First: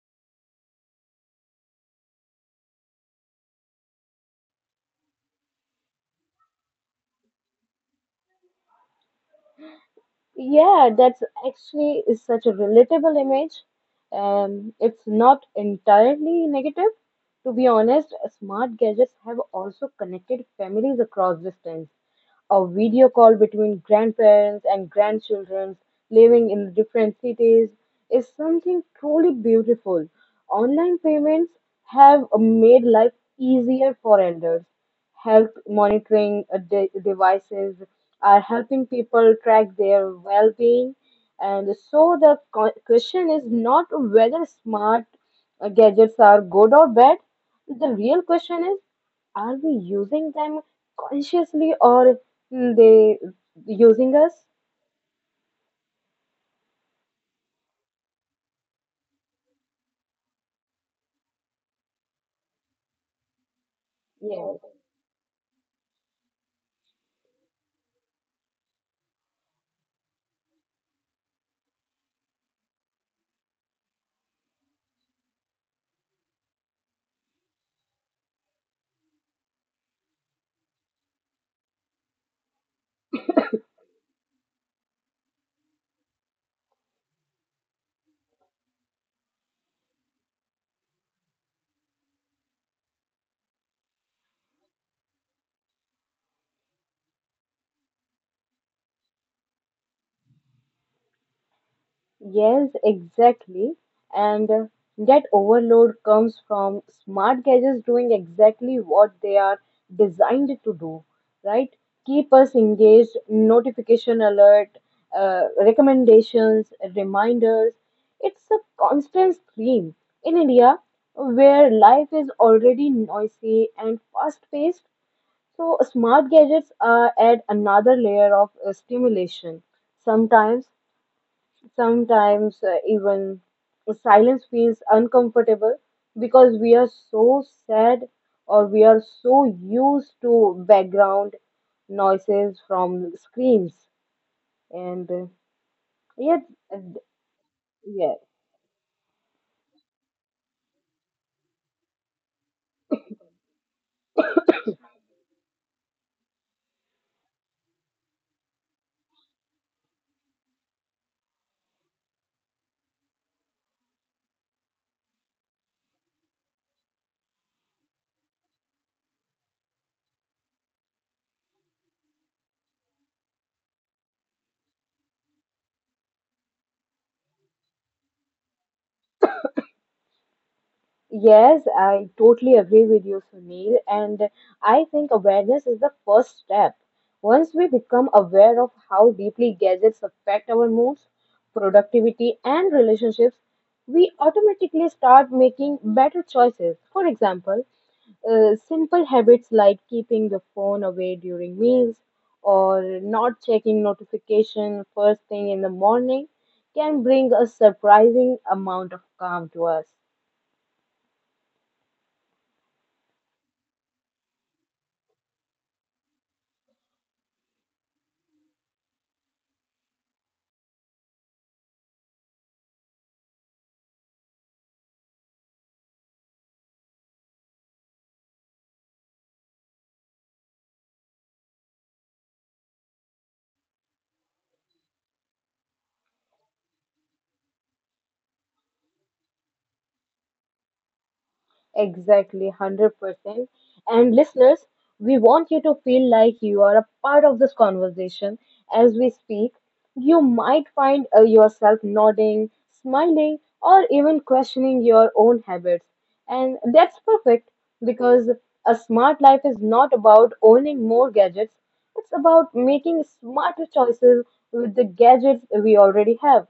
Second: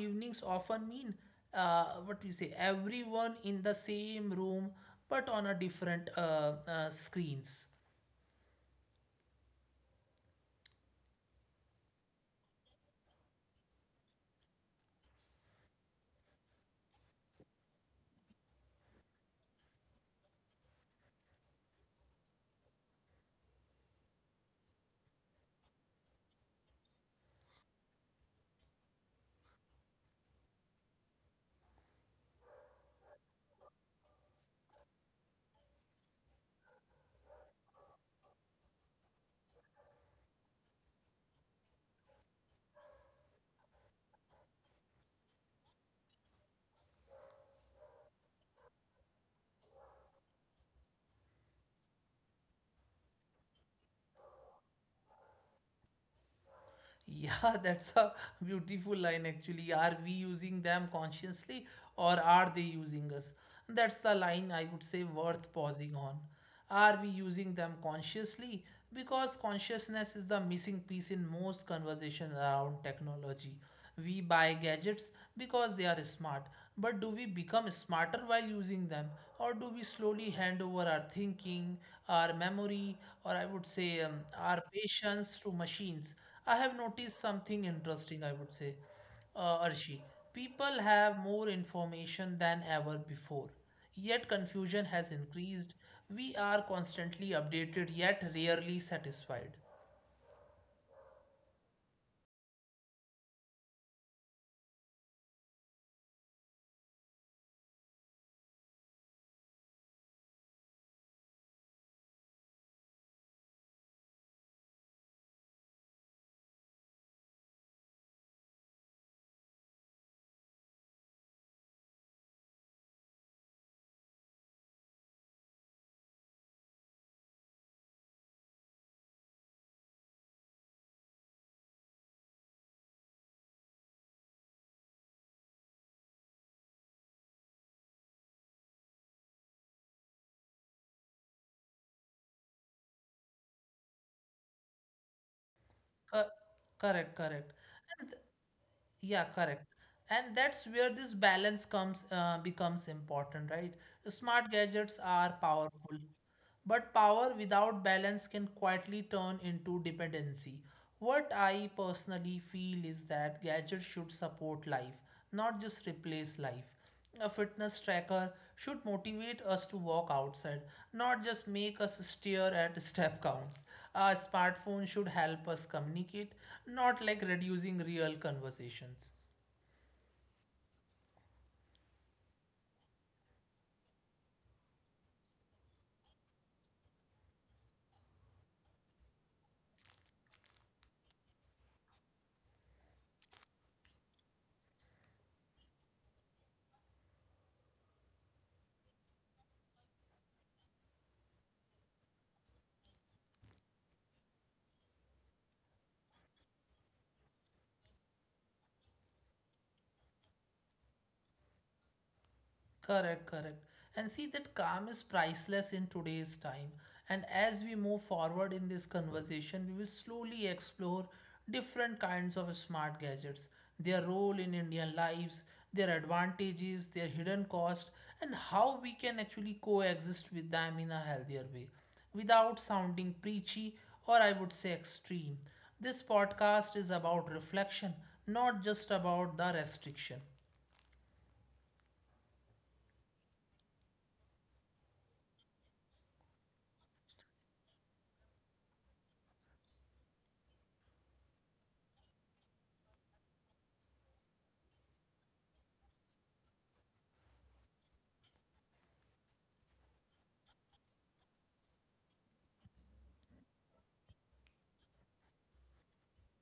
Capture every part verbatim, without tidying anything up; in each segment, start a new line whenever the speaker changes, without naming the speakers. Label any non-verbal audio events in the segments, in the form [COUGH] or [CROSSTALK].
evenings often mean, uh, what we say, everyone in the same room but on a different uh, uh, screens.
Yeah, that's actually is such a relatable image. Um, it's not entirely negative. To be honest, smart gadgets have also connected families across distance. A video call between grandparents and grandchildren living in different cities is something truly beautiful. Online payments have made life easier for elders. Health monitoring uh, de- devices are helping people track their well being. And so the co- question is not whether smart uh, gadgets are good or bad. The real question is, are we using them consciously or mm, they using us?
Yeah, [LAUGHS] that's a beautiful line actually. Are we using them consciously or are they using us? That's the
Yes.
line, I would say, worth pausing on. Are we using them consciously? Because consciousness is the missing piece in most conversations around technology. We buy gadgets because they are smart, but do we become smarter while using them? Or do we slowly hand over our thinking, our memory, or I would say, um, our patience to machines? I have noticed something interesting, I would say, uh, Arshi. People have more information than ever before, yet confusion has increased. We are constantly updated, yet rarely satisfied.
Yes, exactly. And uh, that overload comes from smart gadgets doing exactly what they are designed to do, right? Keep us engaged, notification alert, uh, recommendations, reminders. It's a constant stream. In India, where life is already noisy and fast-paced, so smart gadgets uh, add another layer of uh, stimulation. Sometimes Sometimes uh, even silence feels uncomfortable because we are so sad or we are so used to background noises from screens and uh,
Cor-
yet uh,
correct, correct.
yeah
And yeah, correct. And that's where this balance comes uh, becomes important, right? Smart gadgets are powerful, but power without balance can quietly turn into dependency. What I personally feel is that gadgets should support life, not just replace life. A fitness tracker should motivate us to walk outside, not just make us stare at [LAUGHS] step counts. A smartphone should help us communicate, not like reducing real conversations.
Yes, I totally agree with you, Sunil. And I think awareness is the first step. Once we become aware of how deeply gadgets affect our moods, productivity, and relationships, we automatically start making better choices. For example, uh, simple habits like keeping the phone away during meals or not checking notification first thing in the morning can bring a surprising amount of calm to us.
Correct, correct. And see, that calm is priceless in today's time. And as we move forward in this conversation, we will slowly explore different kinds of smart gadgets, their role in Indian lives, their advantages, their hidden cost, and how we can actually coexist with them in a healthier way without sounding preachy or, I would say, extreme. This podcast is about reflection, not just about the restriction.
Exactly, one hundred percent. And listeners, we want you to feel like you are a part of this conversation as we speak. You might find uh, yourself nodding, smiling, or even questioning your own habits. And that's perfect because a smart life is not about owning more gadgets, it's about making smarter choices with the gadgets we already have.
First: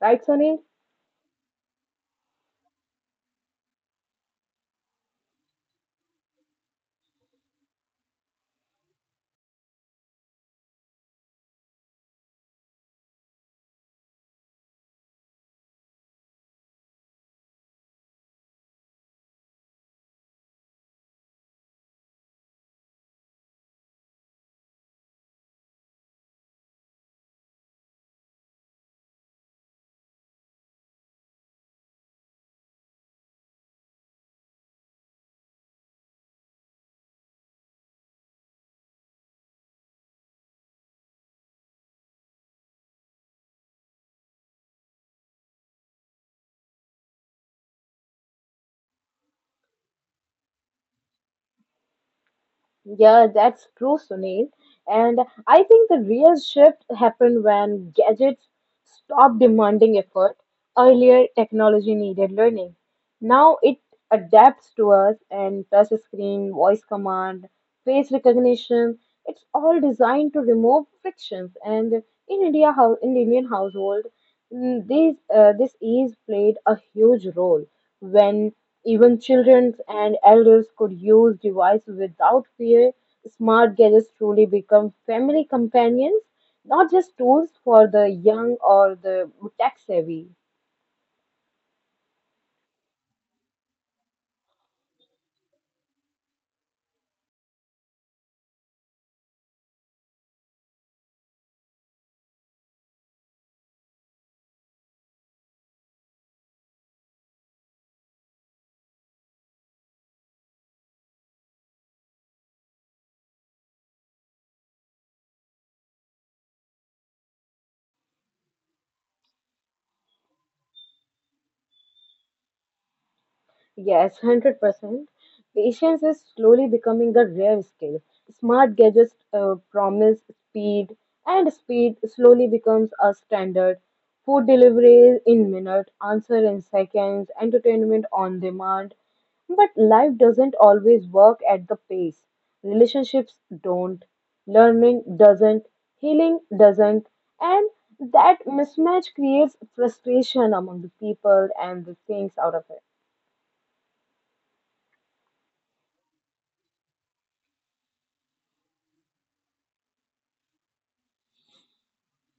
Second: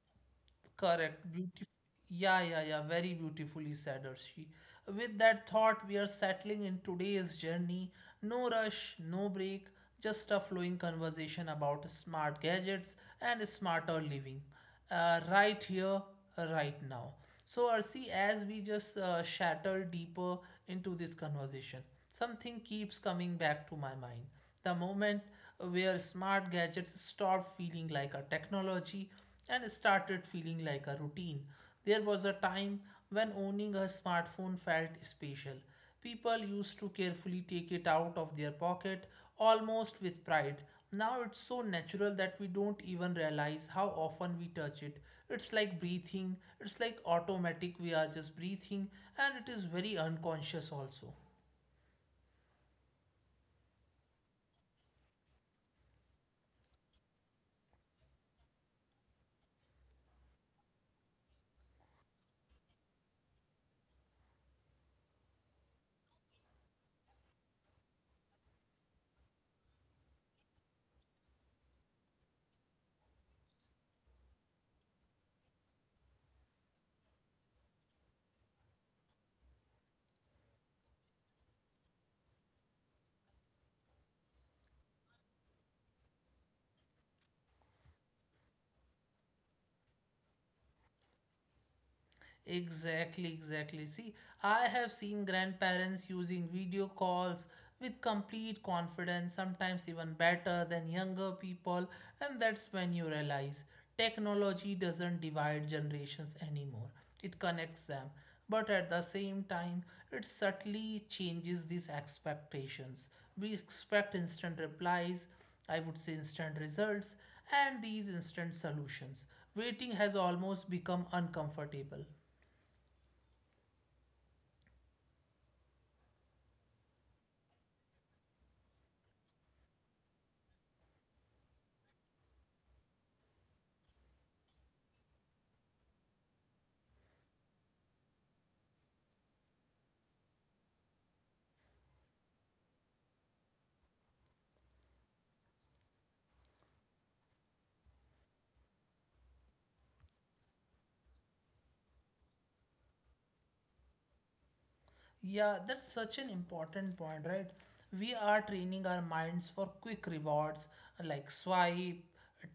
Right, Sunil?
Correct, beautiful. Yeah, yeah, yeah. Very beautifully said, Arshi. With that thought, we are settling in today's journey. No rush, no break, just a flowing conversation about smart gadgets and smarter living. Uh, right here, right now. So, Arshi, as we just uh, shatter deeper into this conversation, something keeps coming back to my mind. The moment where smart gadgets stopped feeling like a technology and started feeling like a routine. There was a time when owning a smartphone felt special. People used to carefully take it out of their pocket, almost with pride. Now it's so natural that we don't even realize how often we touch it. It's like breathing, it's like automatic, we are just breathing, and it is very unconscious also.
Yeah, that's true, Sunil. And I think the real shift happened when gadgets stopped demanding effort. Earlier, technology needed learning. Now it adapts to us and touch screen, voice command, face recognition. It's all designed to remove frictions. And in India, hou- in Indian household, Mm, This, uh, this ease played a huge role when even children and elders could use device without fear. Smart gadgets truly become family companions, not just tools for the young or the tech savvy.
Exactly, exactly. See, I have seen grandparents using video calls with complete confidence, sometimes even better than younger people, and that's when you realize technology doesn't divide generations anymore. It connects them. But at the same time, it subtly changes these expectations. We expect instant replies, I would say instant results, and these instant solutions. Waiting has almost become uncomfortable.
Yes, one hundred percent. Patience is slowly becoming a rare skill. Smart gadgets uh, promise speed, and speed slowly becomes a standard. Food delivery in minutes, answer in seconds, entertainment on demand. But life doesn't always work at the pace. Relationships don't, learning doesn't, healing doesn't, and that mismatch creates frustration among the people and the things out of it.
Yeah, that's such an important point, right? We are training our minds for quick rewards, like swipe,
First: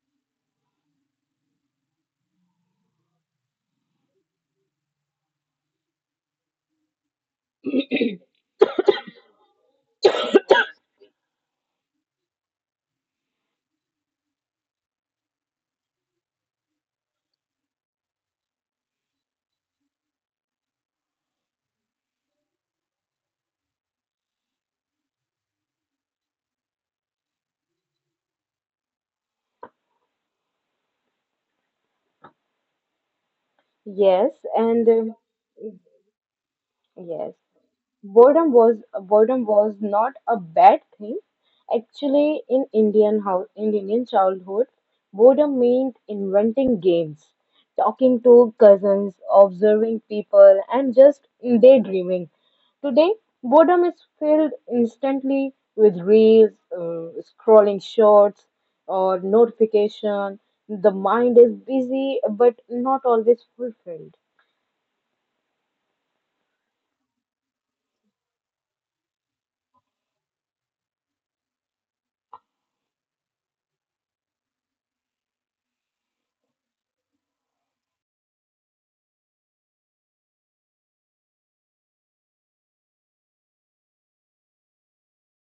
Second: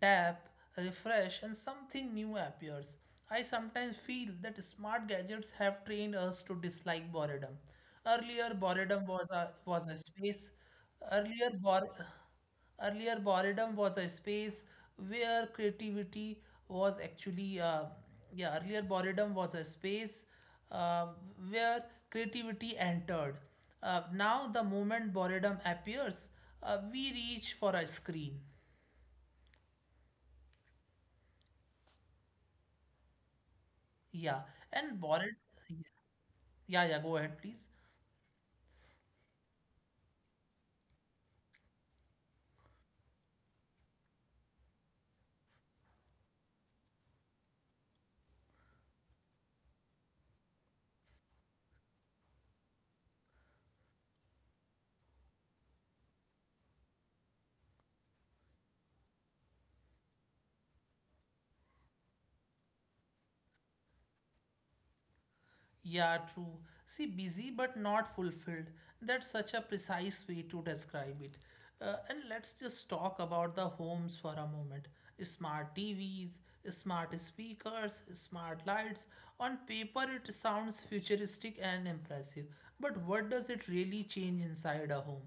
tap, refresh, and something new appears. I sometimes feel that smart gadgets have trained us to dislike boredom. Earlier, boredom was a was a space. Earlier, bore Earlier, boredom was a space where creativity was actually, uh, yeah, earlier, boredom was a space uh, where creativity entered. Uh, now, the moment boredom appears, uh, we reach for a screen. Yeah,
Yes, and
and
um,
boredom, yeah, yeah, yeah, go ahead,
yes,
please.
boredom was boredom was not a bad thing. Actually, in Indian house, in Indian childhood, boredom meant inventing games, talking to cousins, observing people, and just daydreaming. Today, boredom is filled instantly with reels, uh, scrolling shorts, or notification. The mind is busy, but not always fulfilled.
Yeah, true. See, busy but not fulfilled. That's such a precise way to describe it. Uh, and let's just talk about the homes for a moment. Smart T Vs, smart speakers, smart lights. On paper, it sounds futuristic and impressive. But what does it really change inside a home?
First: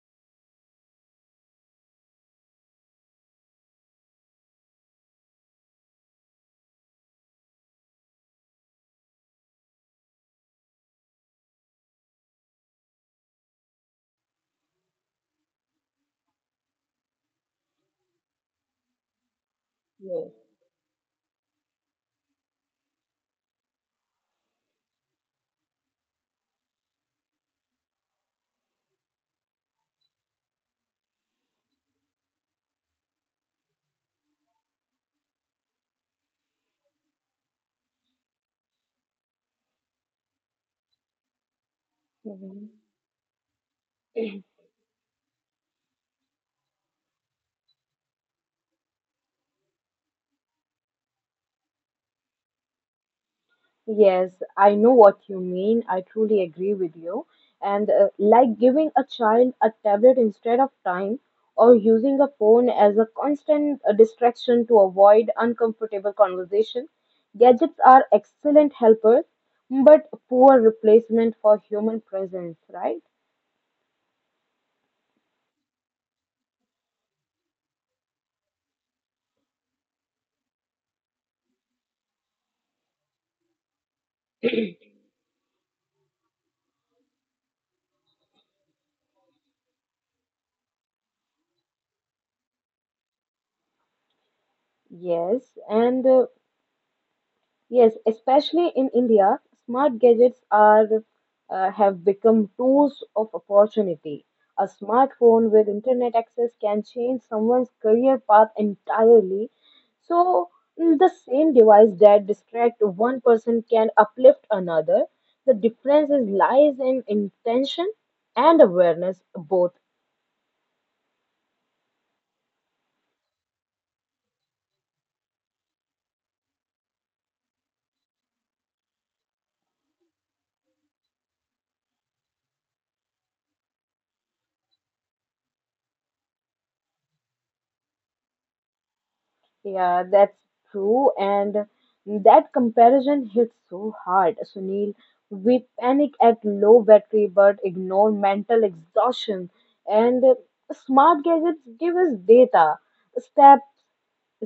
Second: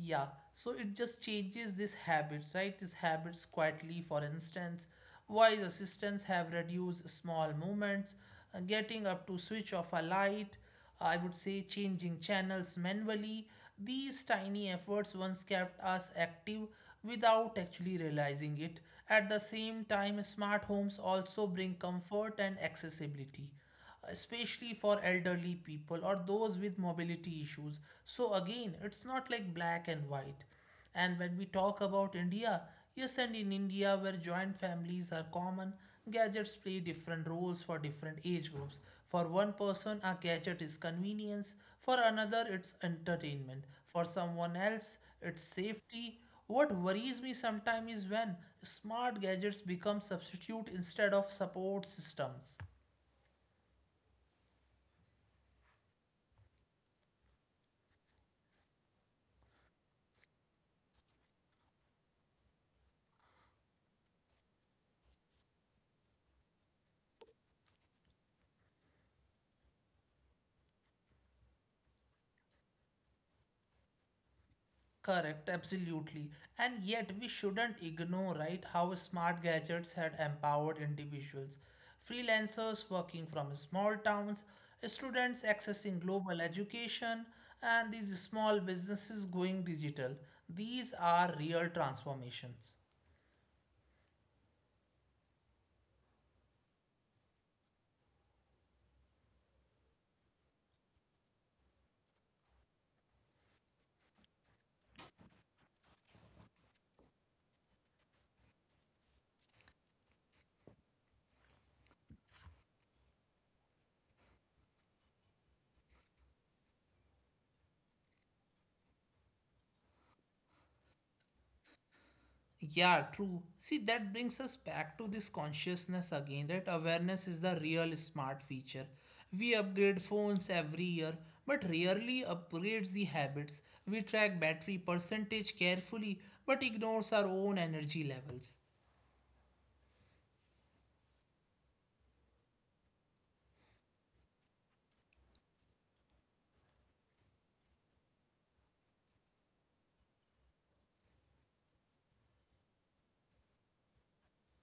Yeah, so it just changes these habits, right? These habits quietly, for instance, voice assistants have reduced small movements, uh, getting up to switch off a light, uh, I would say changing channels manually. These tiny efforts once kept us active without actually realizing it. At the same time,
Yes.
smart homes also bring comfort and accessibility, especially for elderly people or those with mobility issues. So, again, it's not like black and white. And when we talk about India, yes, and in India, where joint families are common, gadgets play different roles for different age groups. For one person, a gadget is convenience, for another,
Mhm.
it's entertainment, for someone else, it's safety. What worries me sometimes is when smart gadgets become substitute instead of support systems.
Yes, I know what you mean. I truly agree with you. And uh, like giving a child a tablet instead of time, or using a phone as a constant uh, distraction to avoid uncomfortable conversation, gadgets are excellent helpers, but poor replacement for human presence, right?
Correct, absolutely. And yet, we shouldn't ignore, right, how smart gadgets had empowered individuals. Freelancers working from small towns, students accessing global education, and these small businesses going digital. These are real transformations.
Yes, and uh, Yes, especially in India, smart gadgets are uh, have become tools of opportunity. A smartphone with internet access can change someone's career path entirely. So, mm, the same device that distract one person can uplift another. The difference is lies in intention and awareness both.
Yeah, true. See, that brings us back to this consciousness again, that awareness is the real smart feature. We upgrade phones every year, but rarely upgrades the habits. We track battery percentage carefully, but ignores our own energy levels.
Yeah, that's true, and that comparison hits so hard, Sunil. We panic at low battery but ignore mental exhaustion, and uh, smart gadgets give us data, steps,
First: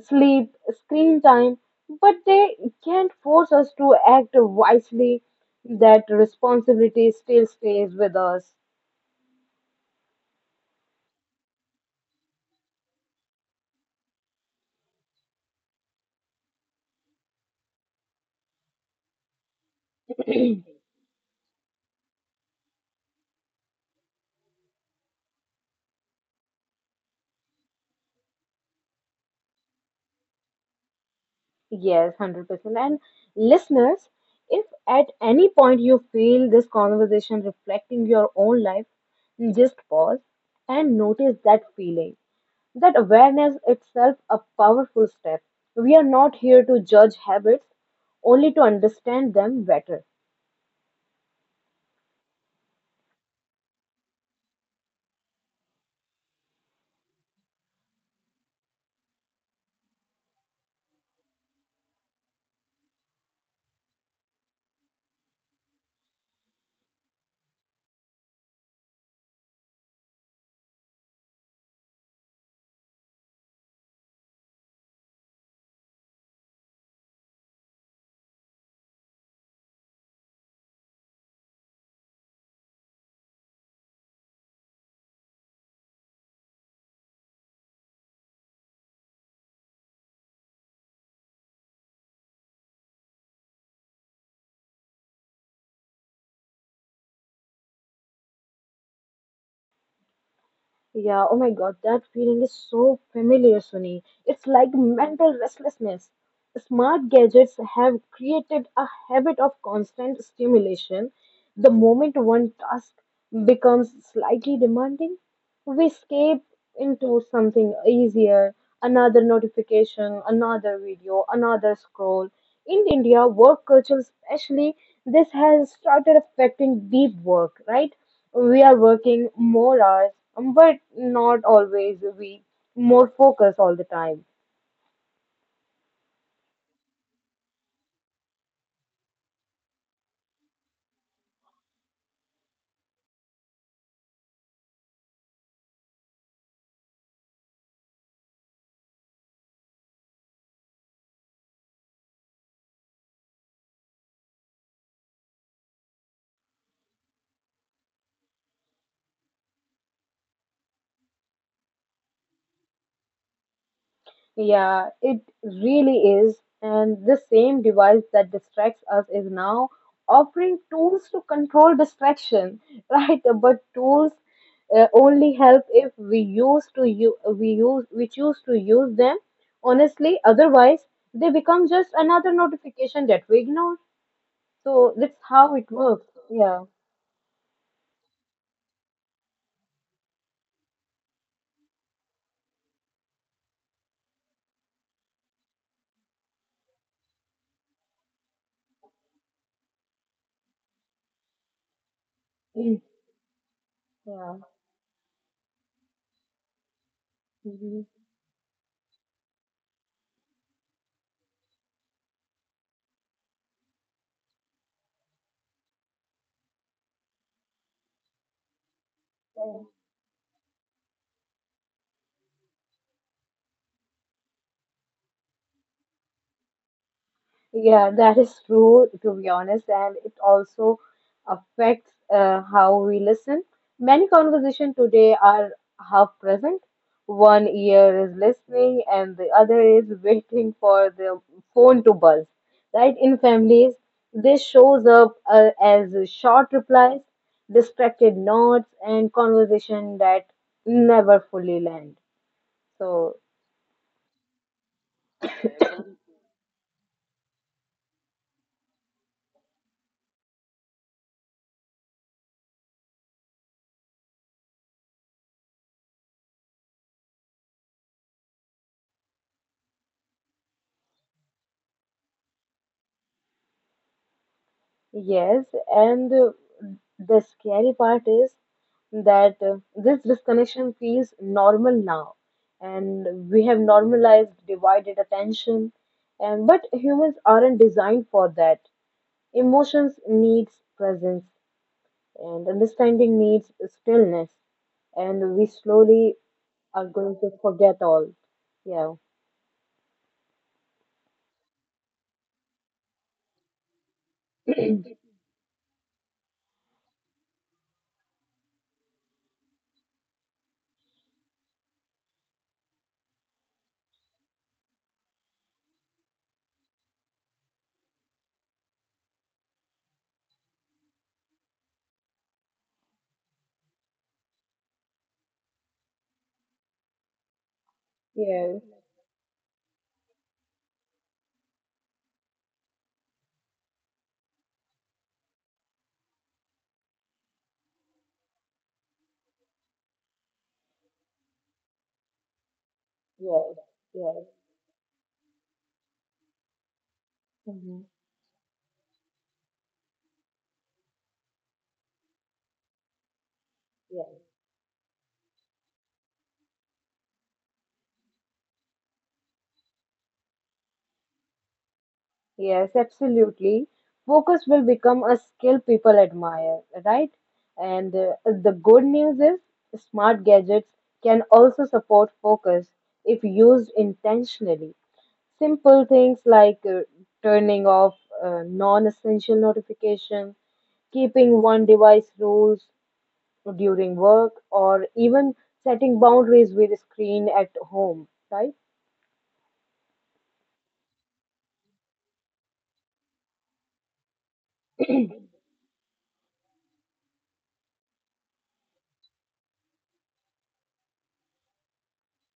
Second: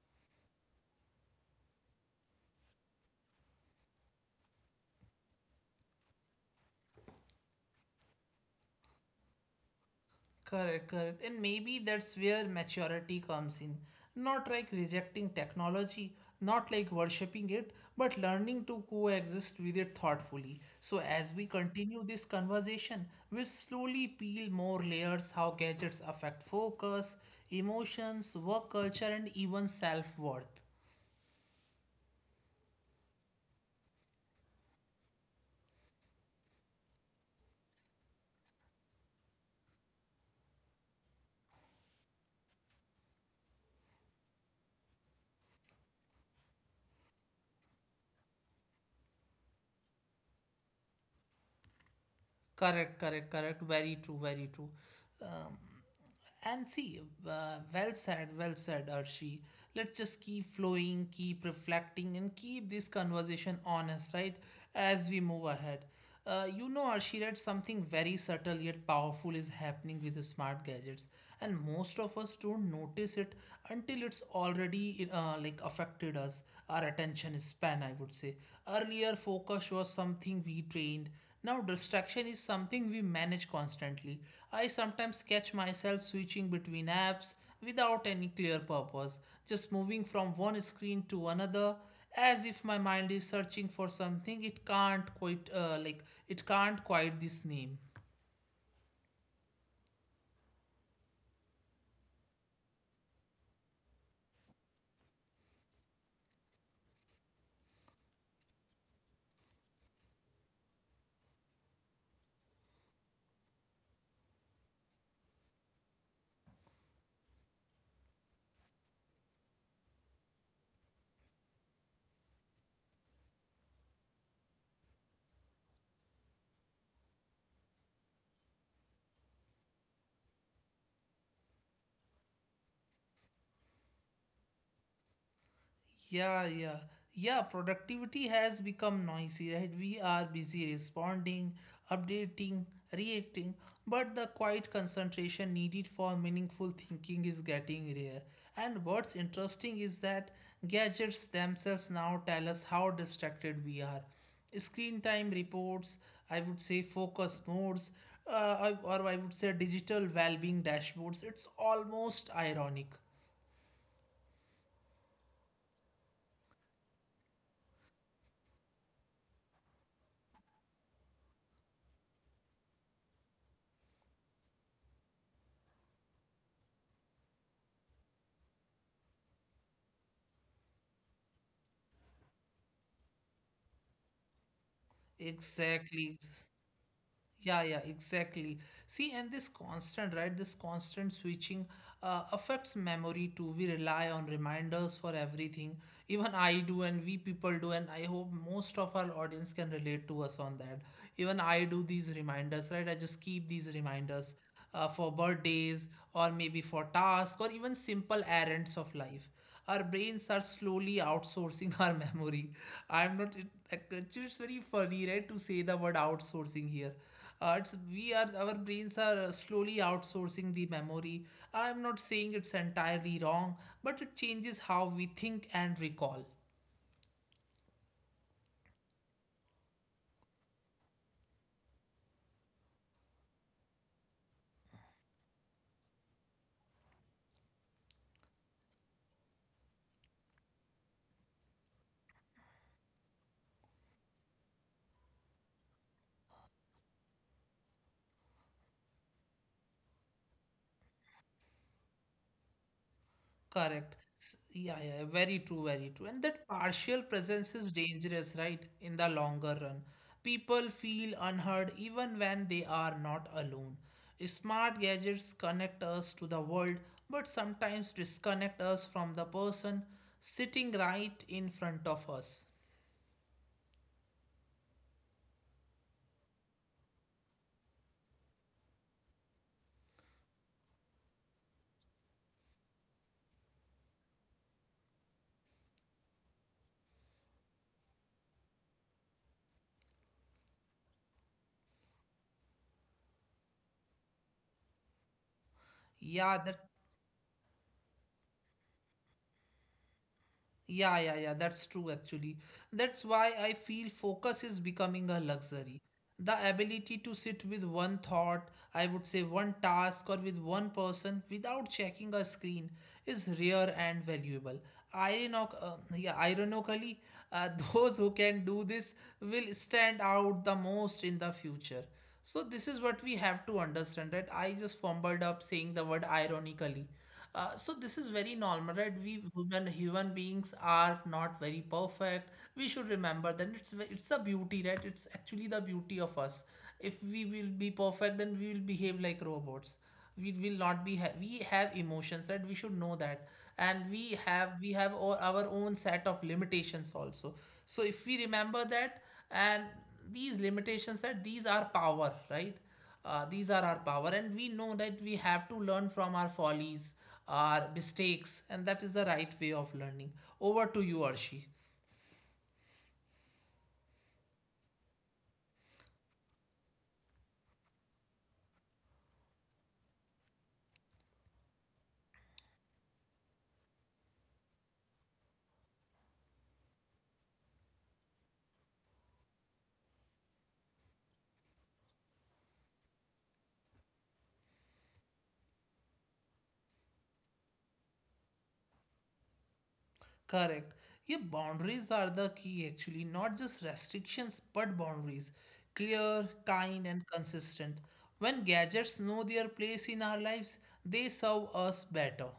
sleep, screen time, but they can't force us to act wisely. That responsibility still stays with us.
Correct, correct. And maybe that's where maturity comes in. Not like rejecting technology, not like worshipping it, but learning to coexist with it thoughtfully. So, as we continue this conversation, we'll slowly peel more layers how gadgets affect focus, emotions, work culture, and even self worth.
Yes, one hundred percent. And listeners, if at any point you feel this conversation reflecting your own life, just pause and notice that feeling. That awareness itself a powerful step. We are not here to judge habits, only to understand them better.
Correct, correct, correct. Very true, very true. And see, uh, well said, well said, Arshi. Let's just keep flowing, keep reflecting, and keep this conversation honest, right? As we move ahead. Uh, you know, Arshi, that something very subtle yet powerful is happening with the smart gadgets, and most of us don't notice it until it's already uh, like affected us, our attention span, I would say. Earlier, focus was something we trained, now, distraction is something we manage constantly. I sometimes catch myself switching between apps without any clear purpose, just moving from one screen to another as if my mind is searching for something it can't quite uh, like it can't quite this name.
Yeah, oh my god, that feeling is so familiar, Sunny. It's like mental restlessness. Smart gadgets have created a habit of constant stimulation. The moment one task becomes slightly demanding, we escape into something easier, another notification, another video, another scroll. In India, work culture especially, this has started affecting deep work, right? We are working more hours, um, but not always we more focus all the time.
Yeah, yeah. Yeah, productivity has become noisy, right? We are busy responding, updating, reacting, but the quiet concentration needed for meaningful thinking is getting rare. And what's interesting is that gadgets themselves now tell us how distracted we are. Screen time reports, I would say focus modes, uh, I- or I would say digital well being dashboards. It's almost ironic.
Yeah, it really is. And the same device that distracts us is now offering tools to control distraction, [LAUGHS] right? But tools uh, only help if we use to u- we use we choose to use them honestly. Otherwise, they become just another notification that we ignore. So that's how it works.
Exactly.
Yeah.
Yeah, yeah, exactly. See, and this constant, right? This constant switching uh, affects memory too. We rely on reminders for everything. Even I do, and we people do, and I hope most of our audience can relate to us on that. Even I do these reminders,
[CLEARS THROAT]
right? I just keep these reminders
Yeah.
uh, for birthdays or maybe for tasks or even
Mm-hmm.
simple errands of life. Our brains are slowly outsourcing [LAUGHS] our memory. I'm not, it, like, it's very funny, right, to say the word outsourcing here, uh, it's, we are our brains are uh, slowly outsourcing the memory. I'm not saying it's entirely wrong, but it changes how we think and recall.
Yeah, that is true, to be honest, and it also affects uh, how we listen. Many conversations today are half present. One ear is listening, and the other is [LAUGHS] waiting for the phone to buzz. Right? In families, this shows up uh, as short replies, distracted nods, and conversation that never fully land. So
Correct. S- Yeah, yeah, yeah, very true, very true. And that partial presence is dangerous, right? In the longer run, people feel unheard even when they are not alone. Smart gadgets connect us to the world, but sometimes disconnect us from the person sitting right in front of us.
Yes, and uh, the scary part is that uh, this disconnection feels normal now, and we have normalized divided attention, and but humans aren't designed for that. Emotions needs presence, and understanding needs stillness, and we slowly
Yeah, that
are going to forget all. Yeah.
Yeah, yeah, yeah, that's true actually. That's why I feel focus is becoming a luxury. The ability to sit with one thought, I would say one task, or with one person without checking a screen is rare and valuable. Ironic, uh, yeah, ironically, uh, [LAUGHS] those who can do this will stand out the most in the future. So, this is what we have to understand, right? I just fumbled up saying the word ironically uh, so this is very
Yeah.
normal, right? We human human beings are not very perfect. We should remember that it's ve- it's a beauty, right? It's actually the beauty of us. If we will be perfect, then we will behave like robots. We will not be. Ha- we have emotions, right? We should know that,
Yeah.
and we
Yeah.
have we have all our own set of limitations also. So
Mhm.
if we remember that, and these limitations, that these are power, right? Uh, these are our power, and we know that we have to learn from our follies, our mistakes, and that is the right way of learning. Over to you, Arshi.
Yes, absolutely. Focus will become a skill people admire, right? And uh, the good news is smart gadgets can also support focus if used intentionally. Simple things like uh, turning off uh, non-essential notifications, keeping one device rules during work, or even setting boundaries with screen at home, right?
Correct. Yeah, boundaries are the key actually, not just restrictions, but boundaries. Clear, kind, and consistent. When gadgets know their place in our lives, they serve us better.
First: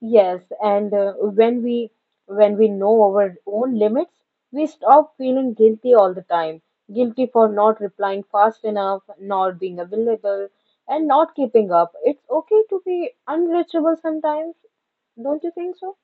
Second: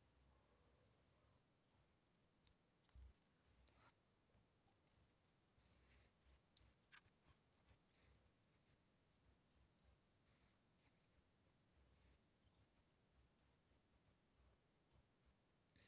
Yes, and uh, when we when we know our own limits, we stop feeling guilty all the time. Guilty for not replying fast enough, not being available, and not keeping up. It's okay to be unreachable sometimes, don't you think so?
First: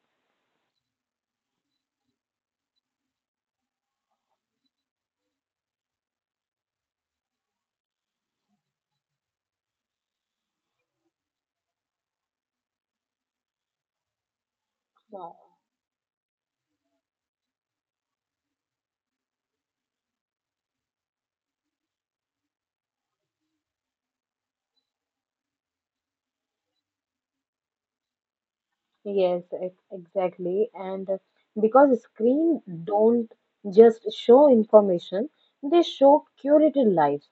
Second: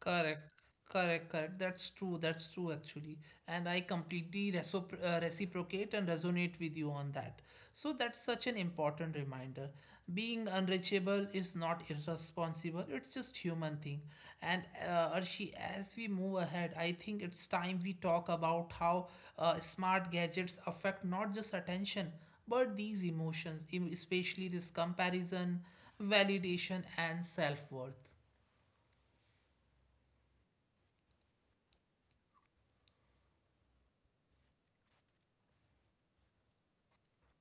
Correct, correct, correct. That's true. That's true, actually. And I completely recipro- uh, reciprocate and resonate with you on that. So that's such an important reminder. Being unreachable is not irresponsible. It's just human thing. And uh,
Wow.
Arshi, as we move ahead, I think it's time we talk about how uh, smart gadgets affect not just attention, but these emotions, em- especially this comparison, validation, and self-worth.
Yes, ex- exactly. And uh, because screen don't just show information, they show curated lives,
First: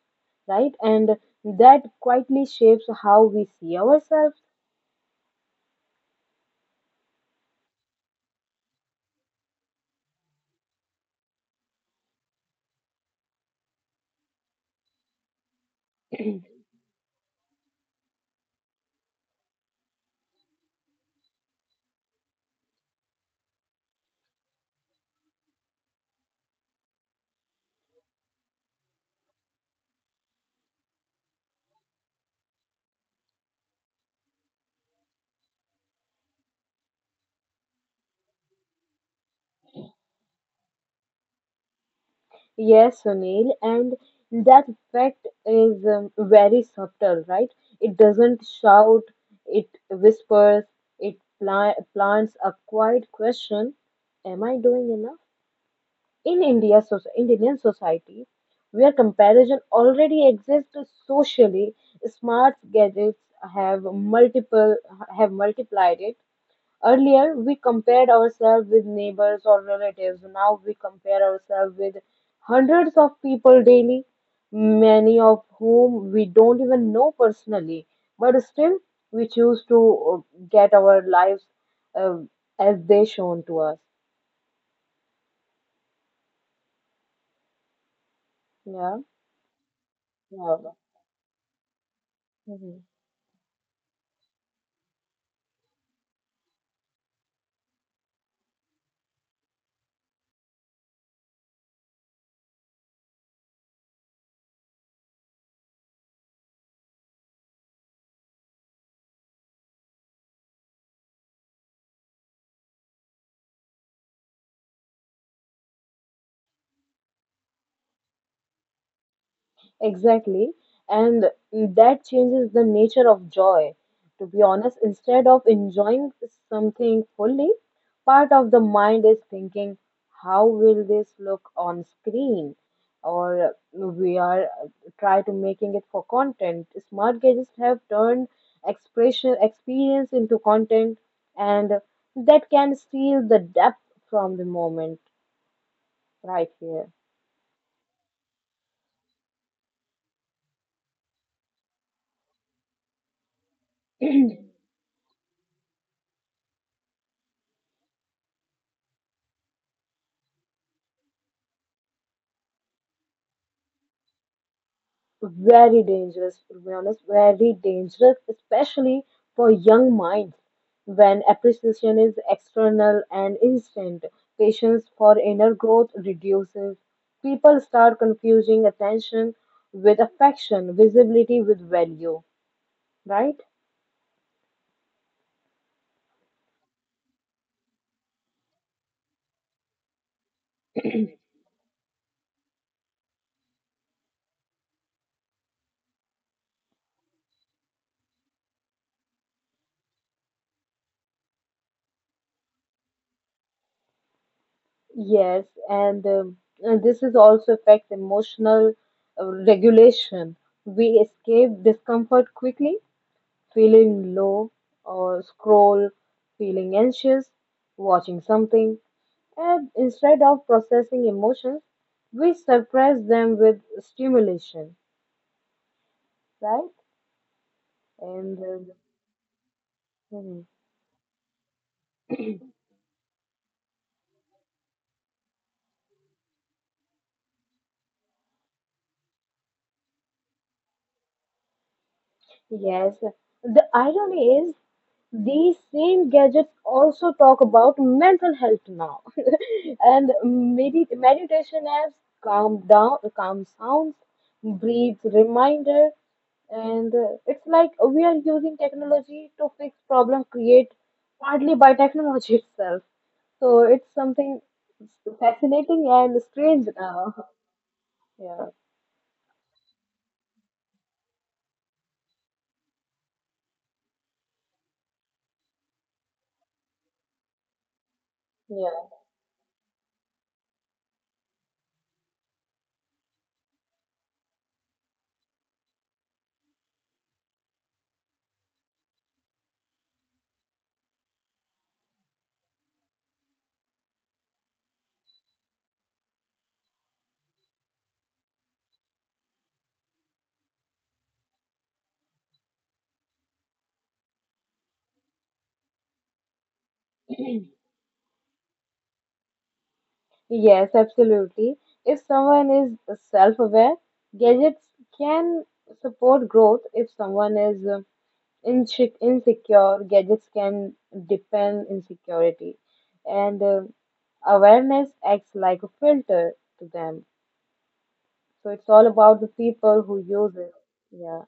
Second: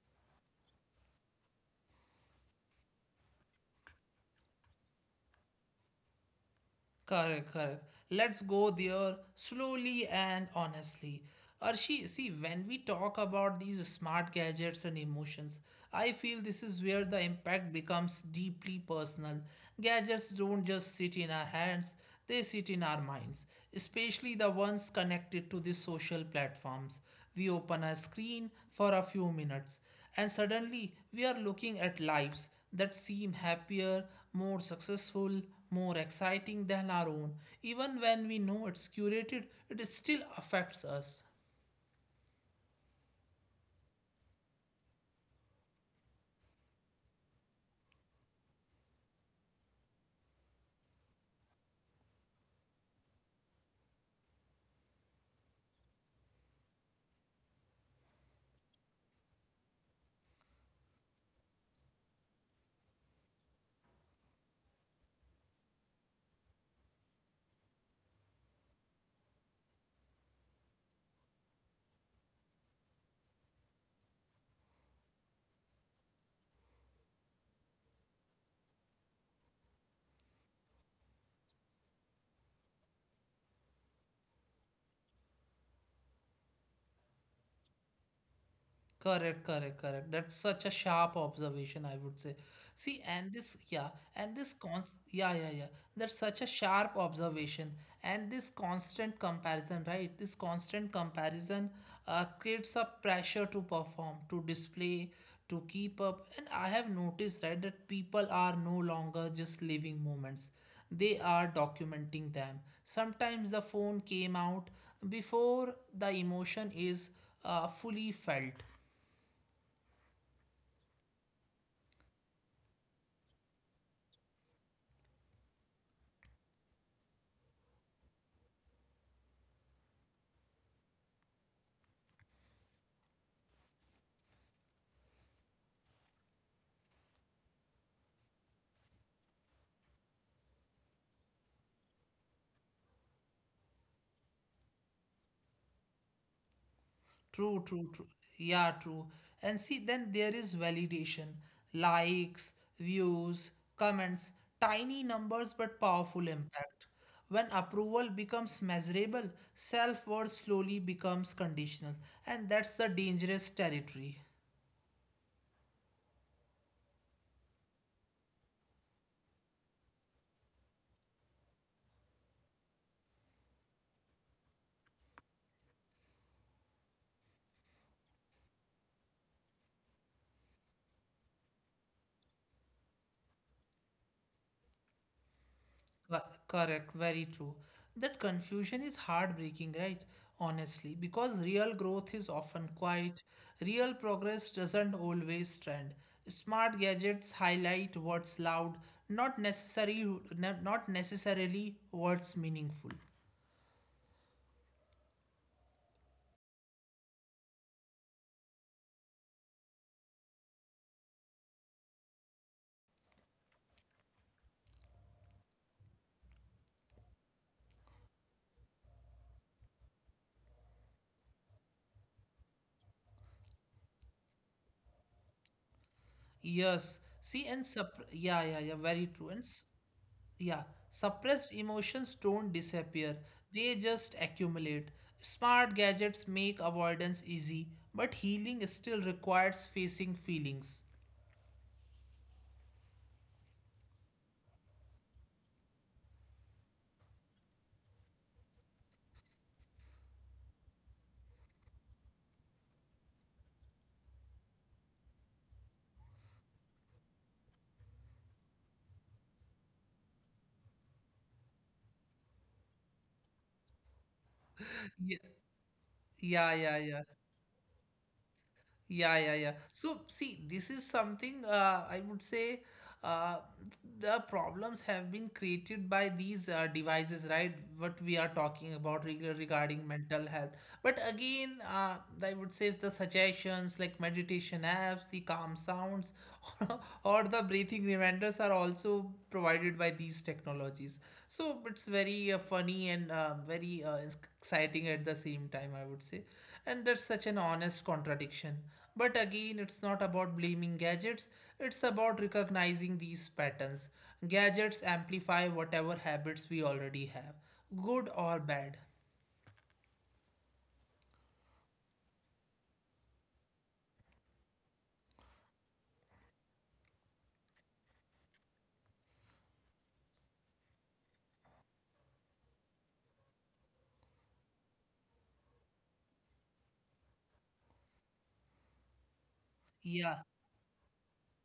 right? And that quietly shapes how we see ourselves.
Correct, correct. Let's go there slowly and honestly. Arshi, see, when we talk about these smart gadgets and emotions, I feel this is where the impact becomes deeply personal. Gadgets don't just sit in our hands, they sit in our minds, especially the ones connected to the social platforms. We open a screen for a few minutes, and suddenly we are looking at lives that seem happier, more successful, more exciting than our own. Even when we know it's curated, it still affects us.
Yes, Sunil, and that effect is um, very subtle, right? It doesn't shout, it whispers, it pla- plants a quiet question. Am I doing enough? In India, so in Indian society, where comparison already exists socially, smart gadgets have multiple have multiplied it. Earlier, we compared ourselves with neighbors or relatives. Now we compare ourselves with hundreds of people daily, many of whom we don't even know personally. But still, we choose to uh, get our lives uh, as they shown to us. Yeah.
Correct, correct, correct. That's such a
Yeah.
sharp observation, I would say.
Mhm.
See, and this, yeah, and this cons, yeah, yeah, yeah. That's such a sharp observation, and this constant comparison, right? This constant comparison uh, creates a pressure to perform, to display, to keep up. And I have noticed, right, that people are no longer just living moments; they are documenting them. Sometimes the phone came out before the emotion is uh, fully felt.
Exactly. And that changes the nature of joy. To be honest, instead of enjoying something fully, part of the mind is thinking, how will this look on screen? Or we are try to making it for content. Smart gadgets have turned expression experience into content, and that can steal the depth from the moment right here.
True, true, true. Yeah, true. And see, then there is validation, likes, views, comments, tiny numbers but powerful impact. When approval becomes measurable, self worth slowly becomes conditional, and that's the dangerous territory.
Very dangerous, to be honest, very dangerous, especially for young minds. When appreciation is external and instant, patience for inner growth reduces. People start confusing attention with affection, visibility with value, right?
Co- Correct, very true. That confusion is heartbreaking, right? Honestly, because real growth is often quiet, real progress doesn't always trend. Smart gadgets highlight what's loud, not necessary, not necessarily what's meaningful.
Yes, and, um, and this is also affects emotional uh, regulation. We escape discomfort quickly feeling low or scroll, feeling anxious, watching something, and instead of processing emotions, we suppress them with stimulation, right?
Yes. See, and sup Yeah, yeah,
And
yeah, very true. And s-
uh,
Yeah, suppressed emotions don't disappear, they just accumulate. Smart gadgets make avoidance easy, but healing still requires facing feelings.
Yes, the irony is these same gadgets also talk about mental health now. [LAUGHS] And medi meditation apps, calm down, calm sounds, breathe reminder, and uh, it's like we are using technology to fix problem create partly by technology [LAUGHS] itself. So it's something
[LAUGHS]
fascinating and
Yeah. Yeah, yeah,
strange
yeah.
now. [LAUGHS]
Yeah, yeah, yeah. So, see, this is something uh, I would say uh, the problems have been created by these uh, devices, right? What we are talking
Yeah,
about reg- regarding mental health. But again, uh, I would say the suggestions like meditation apps, the calm sounds, [LAUGHS] or or the breathing reminders are also provided by these technologies. So, it's very uh, funny and uh, very uh, exciting at the same time, I would say. And that's such an honest contradiction. But again, it's not about blaming gadgets, it's about recognizing these patterns. Gadgets amplify whatever habits we already have, good or bad.
yes, absolutely. If someone is self-aware, gadgets can support growth. If someone is uh, inse- insecure, gadgets can deepen insecurity. And uh, Awareness acts like a filter to them. So it's all about the people who
Yeah.
use it. Yeah.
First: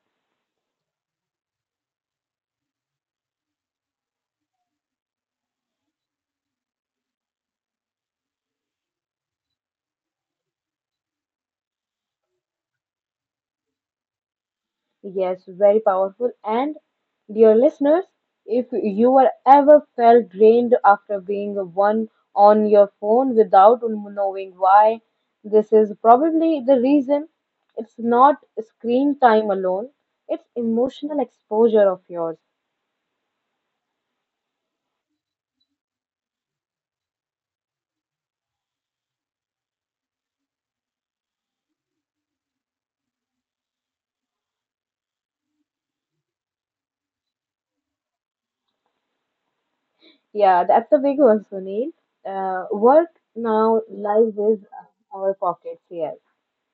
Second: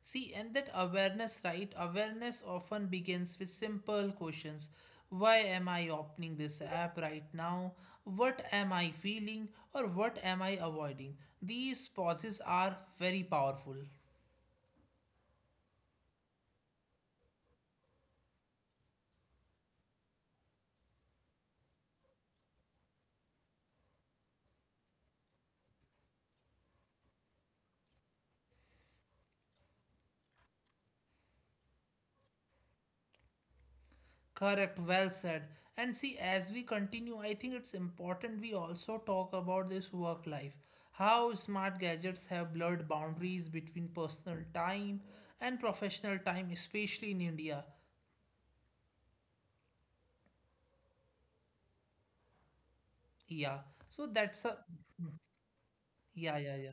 See, and that awareness, right? Awareness often begins with simple questions. Why am I opening this app right now? What am I feeling or what am I avoiding? These pauses are very powerful.
Yes, very powerful. And dear listeners, if you are ever felt drained after being one on your phone without knowing why, this is probably the reason. It's not screen time alone, it's emotional exposure of yours.
Correct, well said. And see, as we continue, I think it's important we also talk about this work life. How smart gadgets have blurred boundaries between personal time and professional time, especially in India.
Yeah, that's a big one, Sunil. Uh, work
Yeah.
now
So
lies
that's a
with our pockets here.
Yeah, yeah, yeah.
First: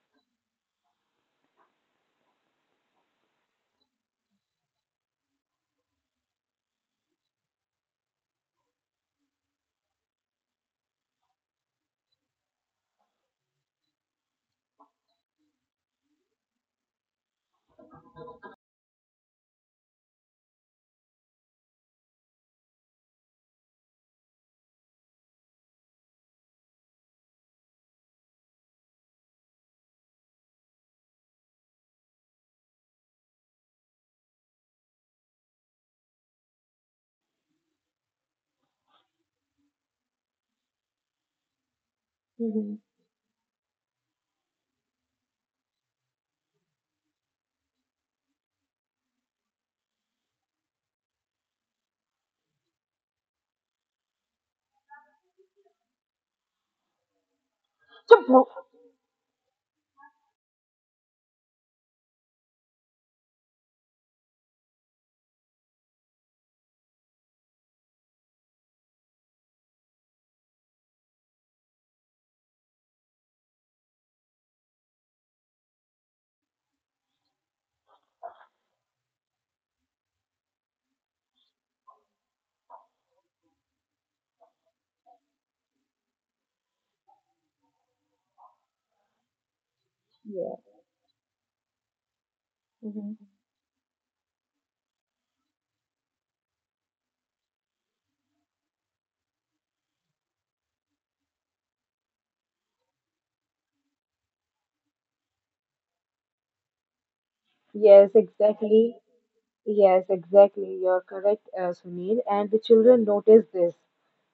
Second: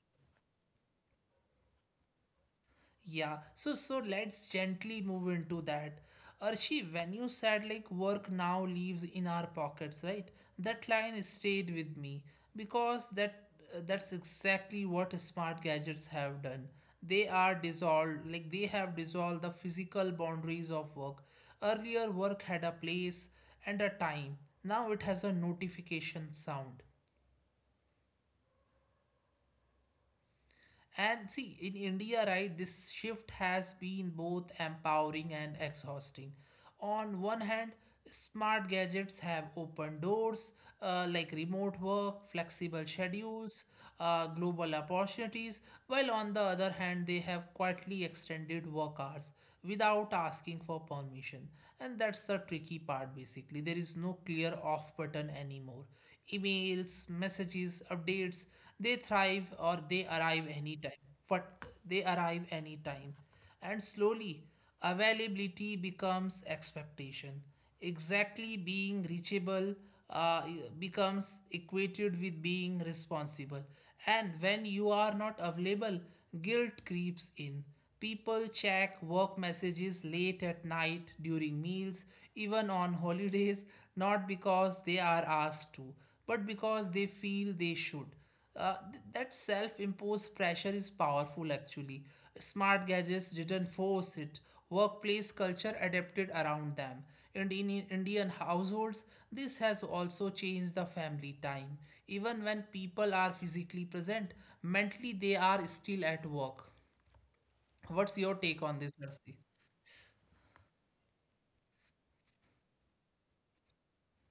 Yeah, so so let's gently move into that. Arshi, when you said like work now lives in our pockets, right? That line stayed with me because that uh, that's exactly what smart gadgets have done. They are dissolved, like they have dissolved the physical boundaries of work. Earlier, work had a place and a time. Now it has a notification sound. And see, in India, right, this shift has been both empowering and exhausting. On one hand, smart gadgets have opened doors uh, like remote work,
Mhm.
flexible schedules, uh, global opportunities, while on the other hand, they have quietly extended work hours without asking for permission. And that's the tricky part basically. There is no clear off button anymore emails, messages,
So,
updates.
bro-
They thrive or they arrive anytime. But they arrive anytime. And slowly, availability becomes expectation. Exactly being reachable uh, e, becomes equated with being responsible. And when you are not available, guilt creeps in. People check work messages late at night, during meals, even on holidays, not because they are asked to, but because they feel they should. Uh, th- that self imposed
yeah.
pressure is powerful actually. Smart
Mhm.
gadgets didn't force it, workplace culture adapted around them. And in I- Indian households, this has also changed the family time. Even when people are physically present, mentally they are still at work.
Yes,
What's your take on this,
exactly.
Narsi?
Yes, exactly. You're correct, uh, Sunil. And the children notice this,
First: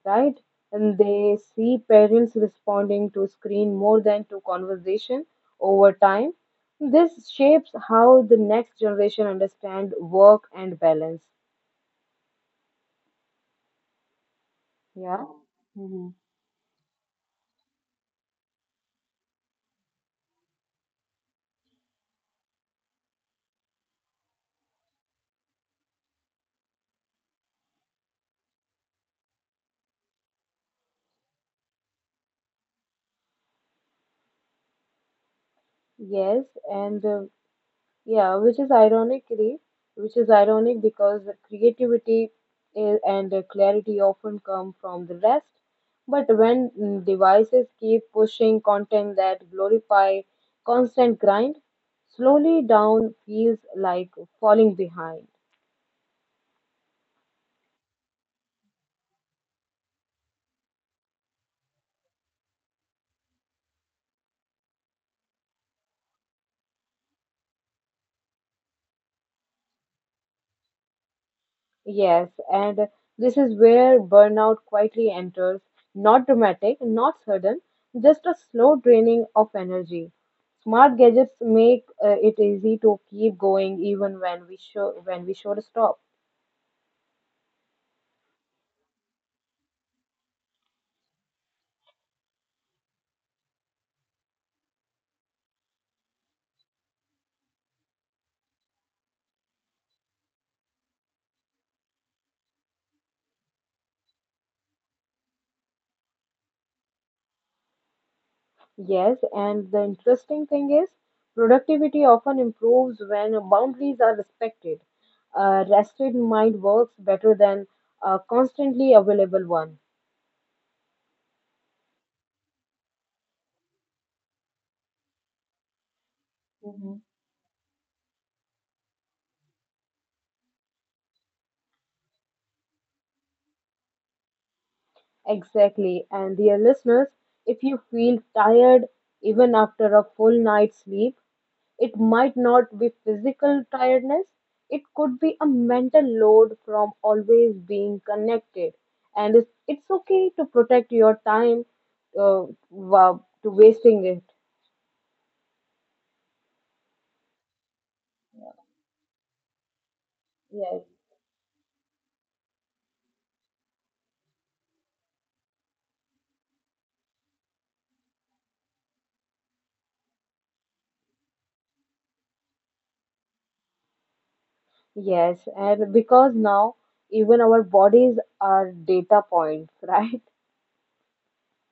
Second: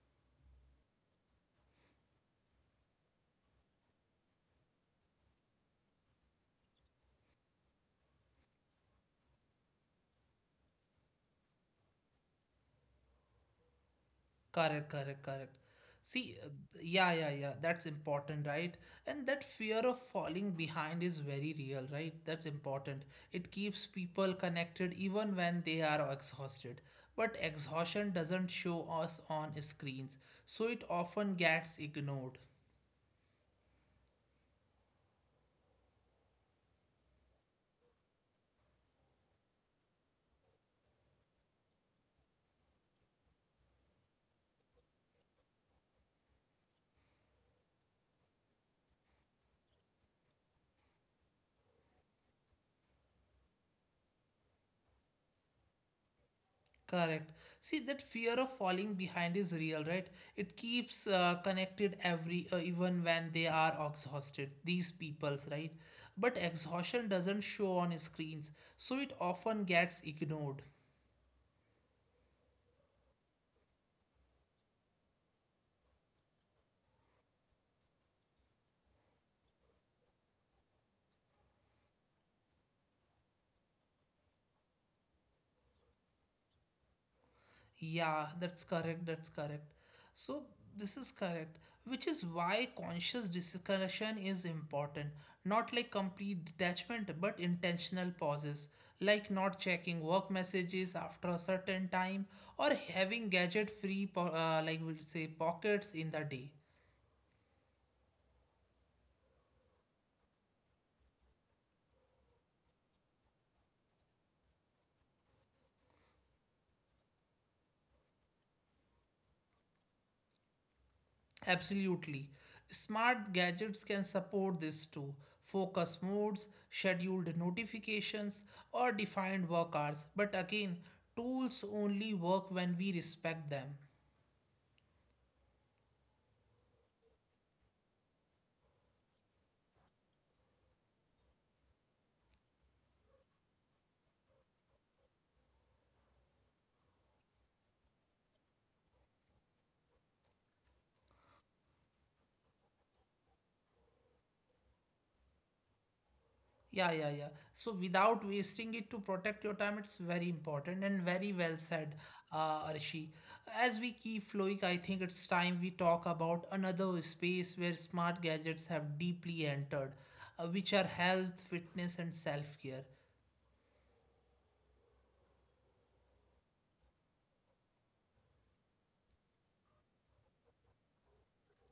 right? And they see parents responding to screen more than to conversation over time. This shapes how the next generation understand work and balance.
Correct, correct,
Yeah.
correct.
hmm
See, uh, yeah, yeah, yeah, that's important, right? And that fear of falling behind is very real, right? That's important. It keeps people connected even when they are exhausted. But exhaustion doesn't show us on screens, so it often gets ignored.
Yes, and uh, yeah, which is ironically, which is ironic because the creativity i- and the clarity often come from the rest. But when mm, devices keep pushing content that glorify constant grind, slowly down feels like falling behind.
Correct. See, that fear of falling behind is real, right? It keeps uh, connected every, uh, even when they are exhausted, these peoples, right? But exhaustion doesn't show on screens, so it often gets ignored.
Yes, and this is where burnout quietly enters. Not dramatic, not sudden, just a slow draining of energy. Smart gadgets make uh, it easy to keep going even when we show when we should stop.
Yeah, that's correct. That's correct. So this is correct, which is why conscious disconnection is important. Not like complete detachment, but intentional pauses, like not checking work messages after a certain time or having gadget-free, po- uh, like we'll say, pockets in the day.
Yes, and the interesting thing is productivity often improves when boundaries are respected. A rested mind works better than a constantly available one.
Absolutely. Smart gadgets can support this too. Focus modes, scheduled notifications, or defined work hours. But again, tools only work when we respect them.
Exactly. And dear listeners, if you feel tired even after a full night's sleep, it might not be physical tiredness, it could be a mental load from always being connected. And it's, it's okay to protect your time uh, wa- to wasting it.
Yeah, yeah, yeah. So without wasting it to protect your time, it's very important
Yes.
and very well said, uh, Arshi. As we keep flowing, I think it's time we talk about another space where smart gadgets have deeply entered, uh, which are health, fitness, and self care.
Yes, and because now even our bodies are data points, [LAUGHS] right?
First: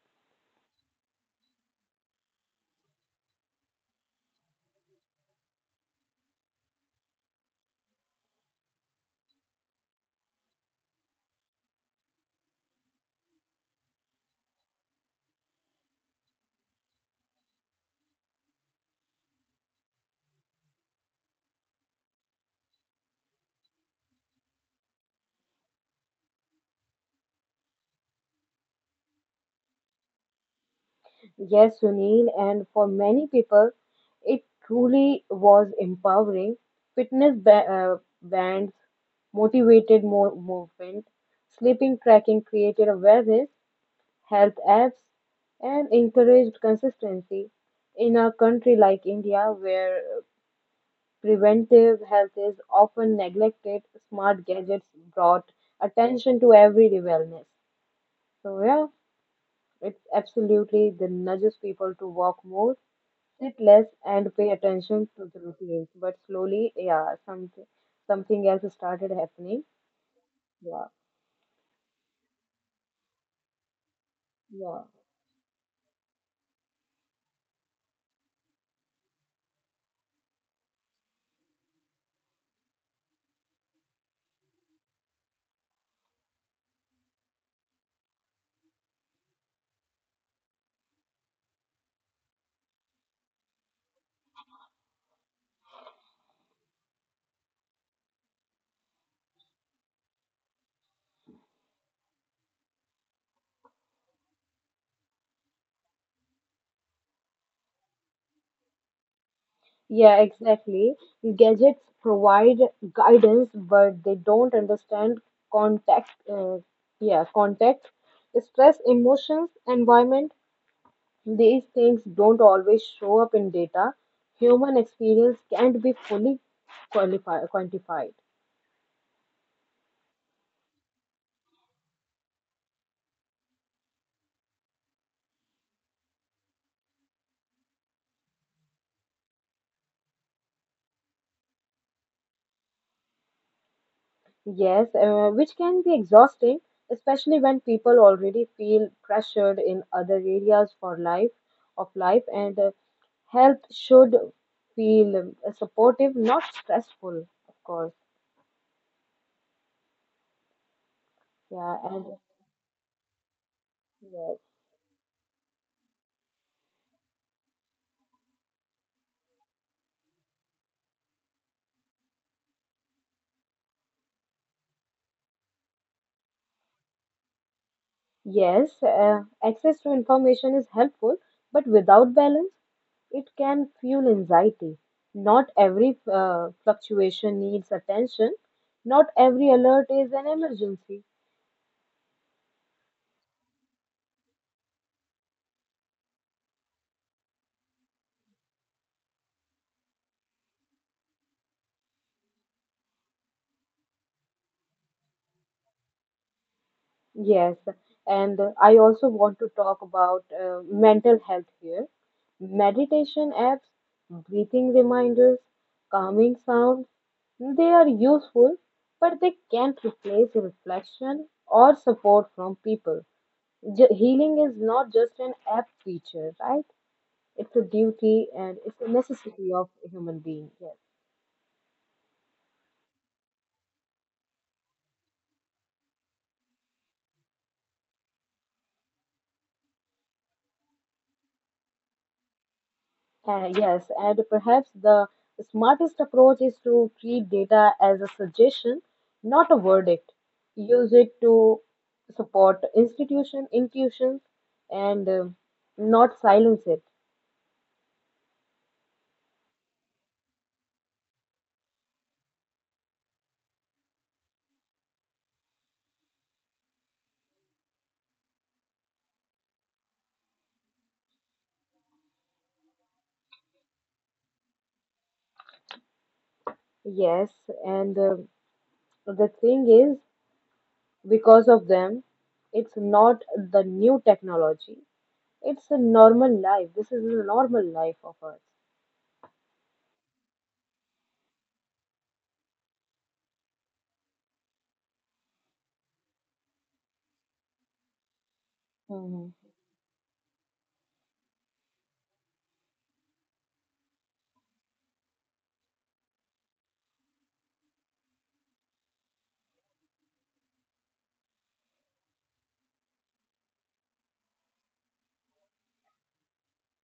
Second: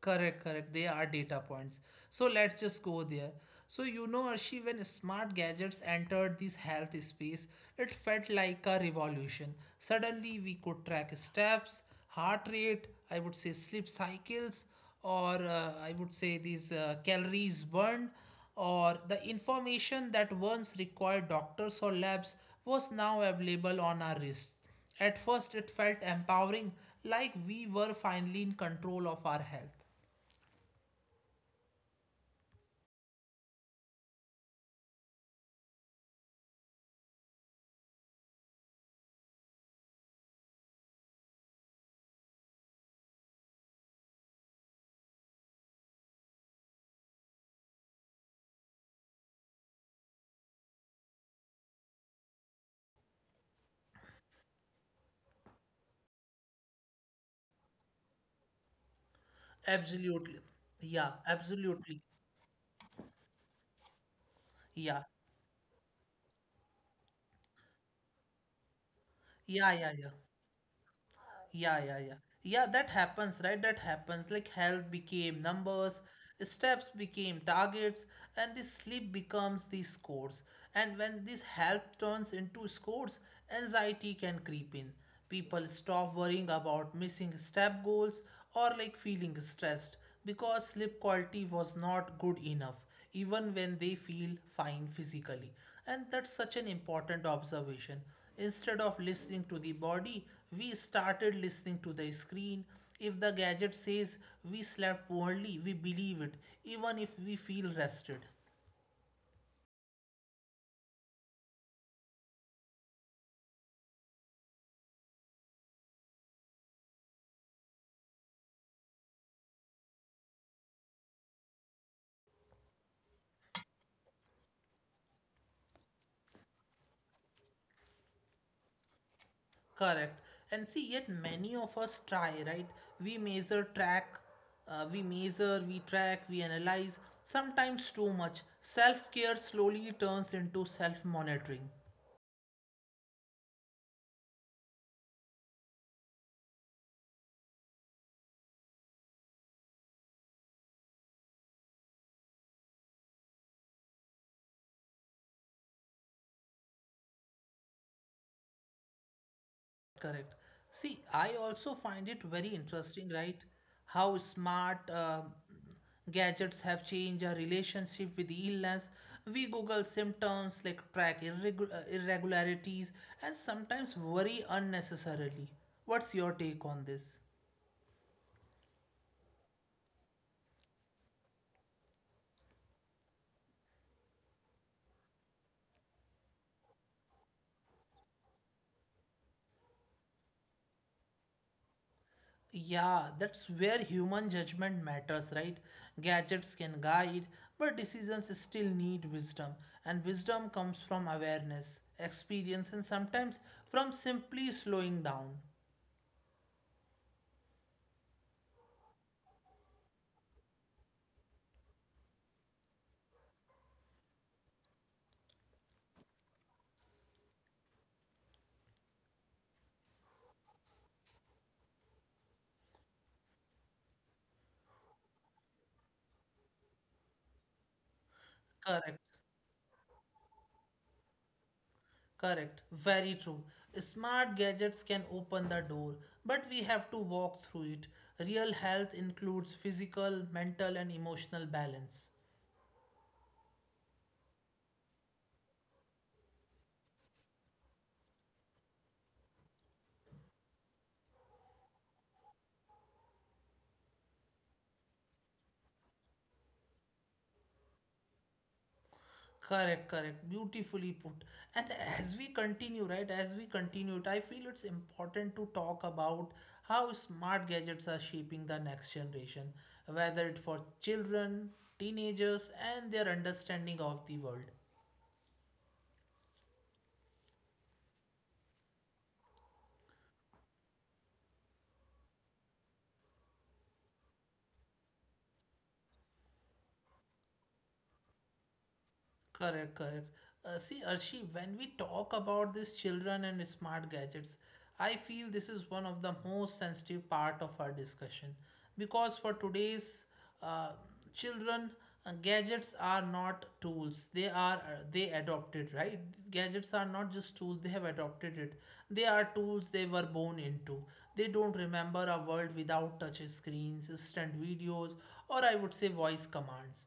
Correct, correct. They are data points. So let's just go there. So you know, Arshi, when smart gadgets entered this health space, it felt like a revolution. Suddenly, we could track steps, heart rate, I would say sleep cycles, or uh, I would say these uh, calories burned, or the information that once required doctors or labs was now available on our wrists. At first, it felt empowering, like we were finally in control of our health.
Yes, Sunil, and for many people, it truly was empowering. Fitness ba- uh, bands, motivated mo- movement, sleeping tracking created awareness, health apps, and encouraged consistency. In a country like India, where preventive health is often neglected, smart gadgets brought attention to everyday wellness. So, yeah, it
Absolutely.
absolutely
Yeah,
the nudges
absolutely.
people to walk more, sit less and pay
Yeah.
attention to the routines. But slowly, yeah, something something else started happening.
Yeah, yeah, yeah.
Yeah.
Yeah, yeah, yeah. Yeah, that happens, right? That happens. Like health
Yeah.
became numbers, steps became targets, and the sleep becomes the scores. And when this health turns into scores, anxiety can creep in. People stop worrying about missing step goals or like feeling stressed because sleep quality was not good enough even when they feel fine physically. And that's such an important observation. Instead of listening to the body, we started listening to the screen. If the gadget says we slept poorly, we believe it, even if we feel rested.
Yeah, exactly. Gadgets provide guidance, but they don't understand context. Uh, yeah, Context, stress, emotions, environment. These things don't always show up in data. Human experience can't be fully qualifi quantified.
Correct. And see, yet many of us try, right? We measure, track, uh, we measure, we track, we analyze, sometimes too much. Self care slowly turns into self monitoring.
Yes, uh, which can be exhausting, especially when people already feel pressured in other areas for life of life, and uh, help should feel um, supportive, not stressful, of course.
Correct. See, I also
Yeah,
find
and
it very interesting, right? How
yes,
smart um gadgets have changed our relationship with illness. We Google symptoms, like track irregu- uh, irregularities, and sometimes worry unnecessarily. What's your take on this?
yes, uh, access to information is helpful, but without balance, it can fuel anxiety. Not every uh, fluctuation needs attention. Not every alert is an emergency.
Yeah, that's where human judgment matters, right? Gadgets can guide, but decisions still need wisdom, and wisdom comes from awareness, experience, and sometimes from simply slowing down.
Yes, and I also want to talk about uh, mental health here. Meditation apps, breathing reminders, calming sounds, they are useful, but they can't replace reflection or support from people. J- healing is not just an app feature, right? It's a duty and it's a
Correct,
necessity of a human being. Yes.
correct, very true. Smart gadgets can open the door, but we have to walk through it. Real health includes physical, mental, and emotional balance.
Uh, yes, and perhaps the smartest approach is to treat data as a suggestion, not a verdict. Use it to support institution intuitions and uh, not silence it.
Correct, correct. Beautifully put. And as we continue, right, as we continue it, I feel it's important to talk about how smart gadgets are shaping the next generation, whether it for children, teenagers, and their understanding of the world.
Yes, and uh, the thing is, because of them, it's not the new technology. It's a normal life. This is a normal life of
Correct, correct. Uh, see, Arshi, when we talk about these children and smart gadgets, I feel this is one of the most sensitive part of our discussion because for
ours.
today's uh, children, uh, gadgets are not tools. They are uh, they adopted, right? Gadgets are not just tools. They have adopted it. They are tools they were born into. They don't remember a world without touch screens, instant videos, or I would say voice commands.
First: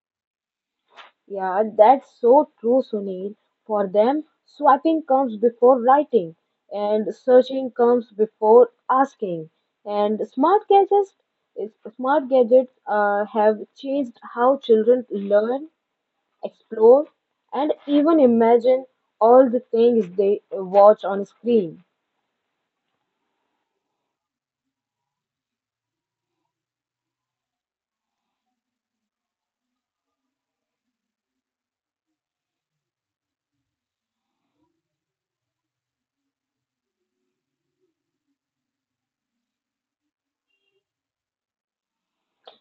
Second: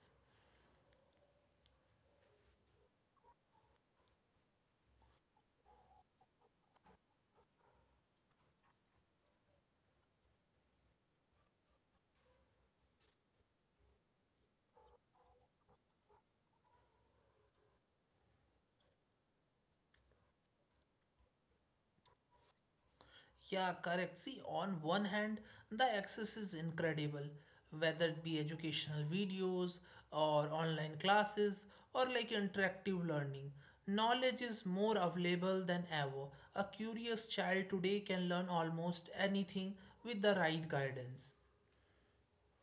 Yeah, that's so true, Sunil. For them, swiping comes before writing, and searching comes before asking. And smart gadgets, smart gadgets uh, have changed how children learn, explore, and even imagine all the things they watch on screen.
Yeah, correct. See, on one hand, the access is incredible, whether it be educational videos or online classes or like interactive learning. Knowledge is more available than ever. A curious child today can learn almost anything with the right guidance.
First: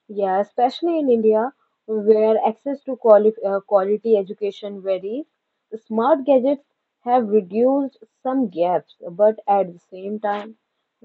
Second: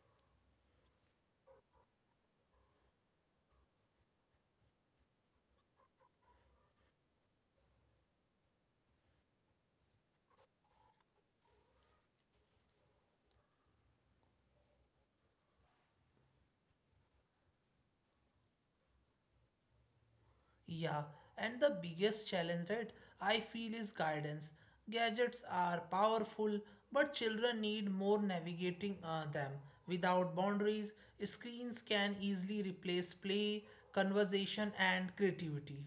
Yeah, especially in India, where access to quali- uh, quality education varies, smart gadgets have reduced some gaps, but at the same time,
Yeah, and the biggest challenge, right, I feel is guidance. Gadgets are powerful, but children need more navigating uh, them. Without boundaries, screens can easily replace play, conversation, and creativity.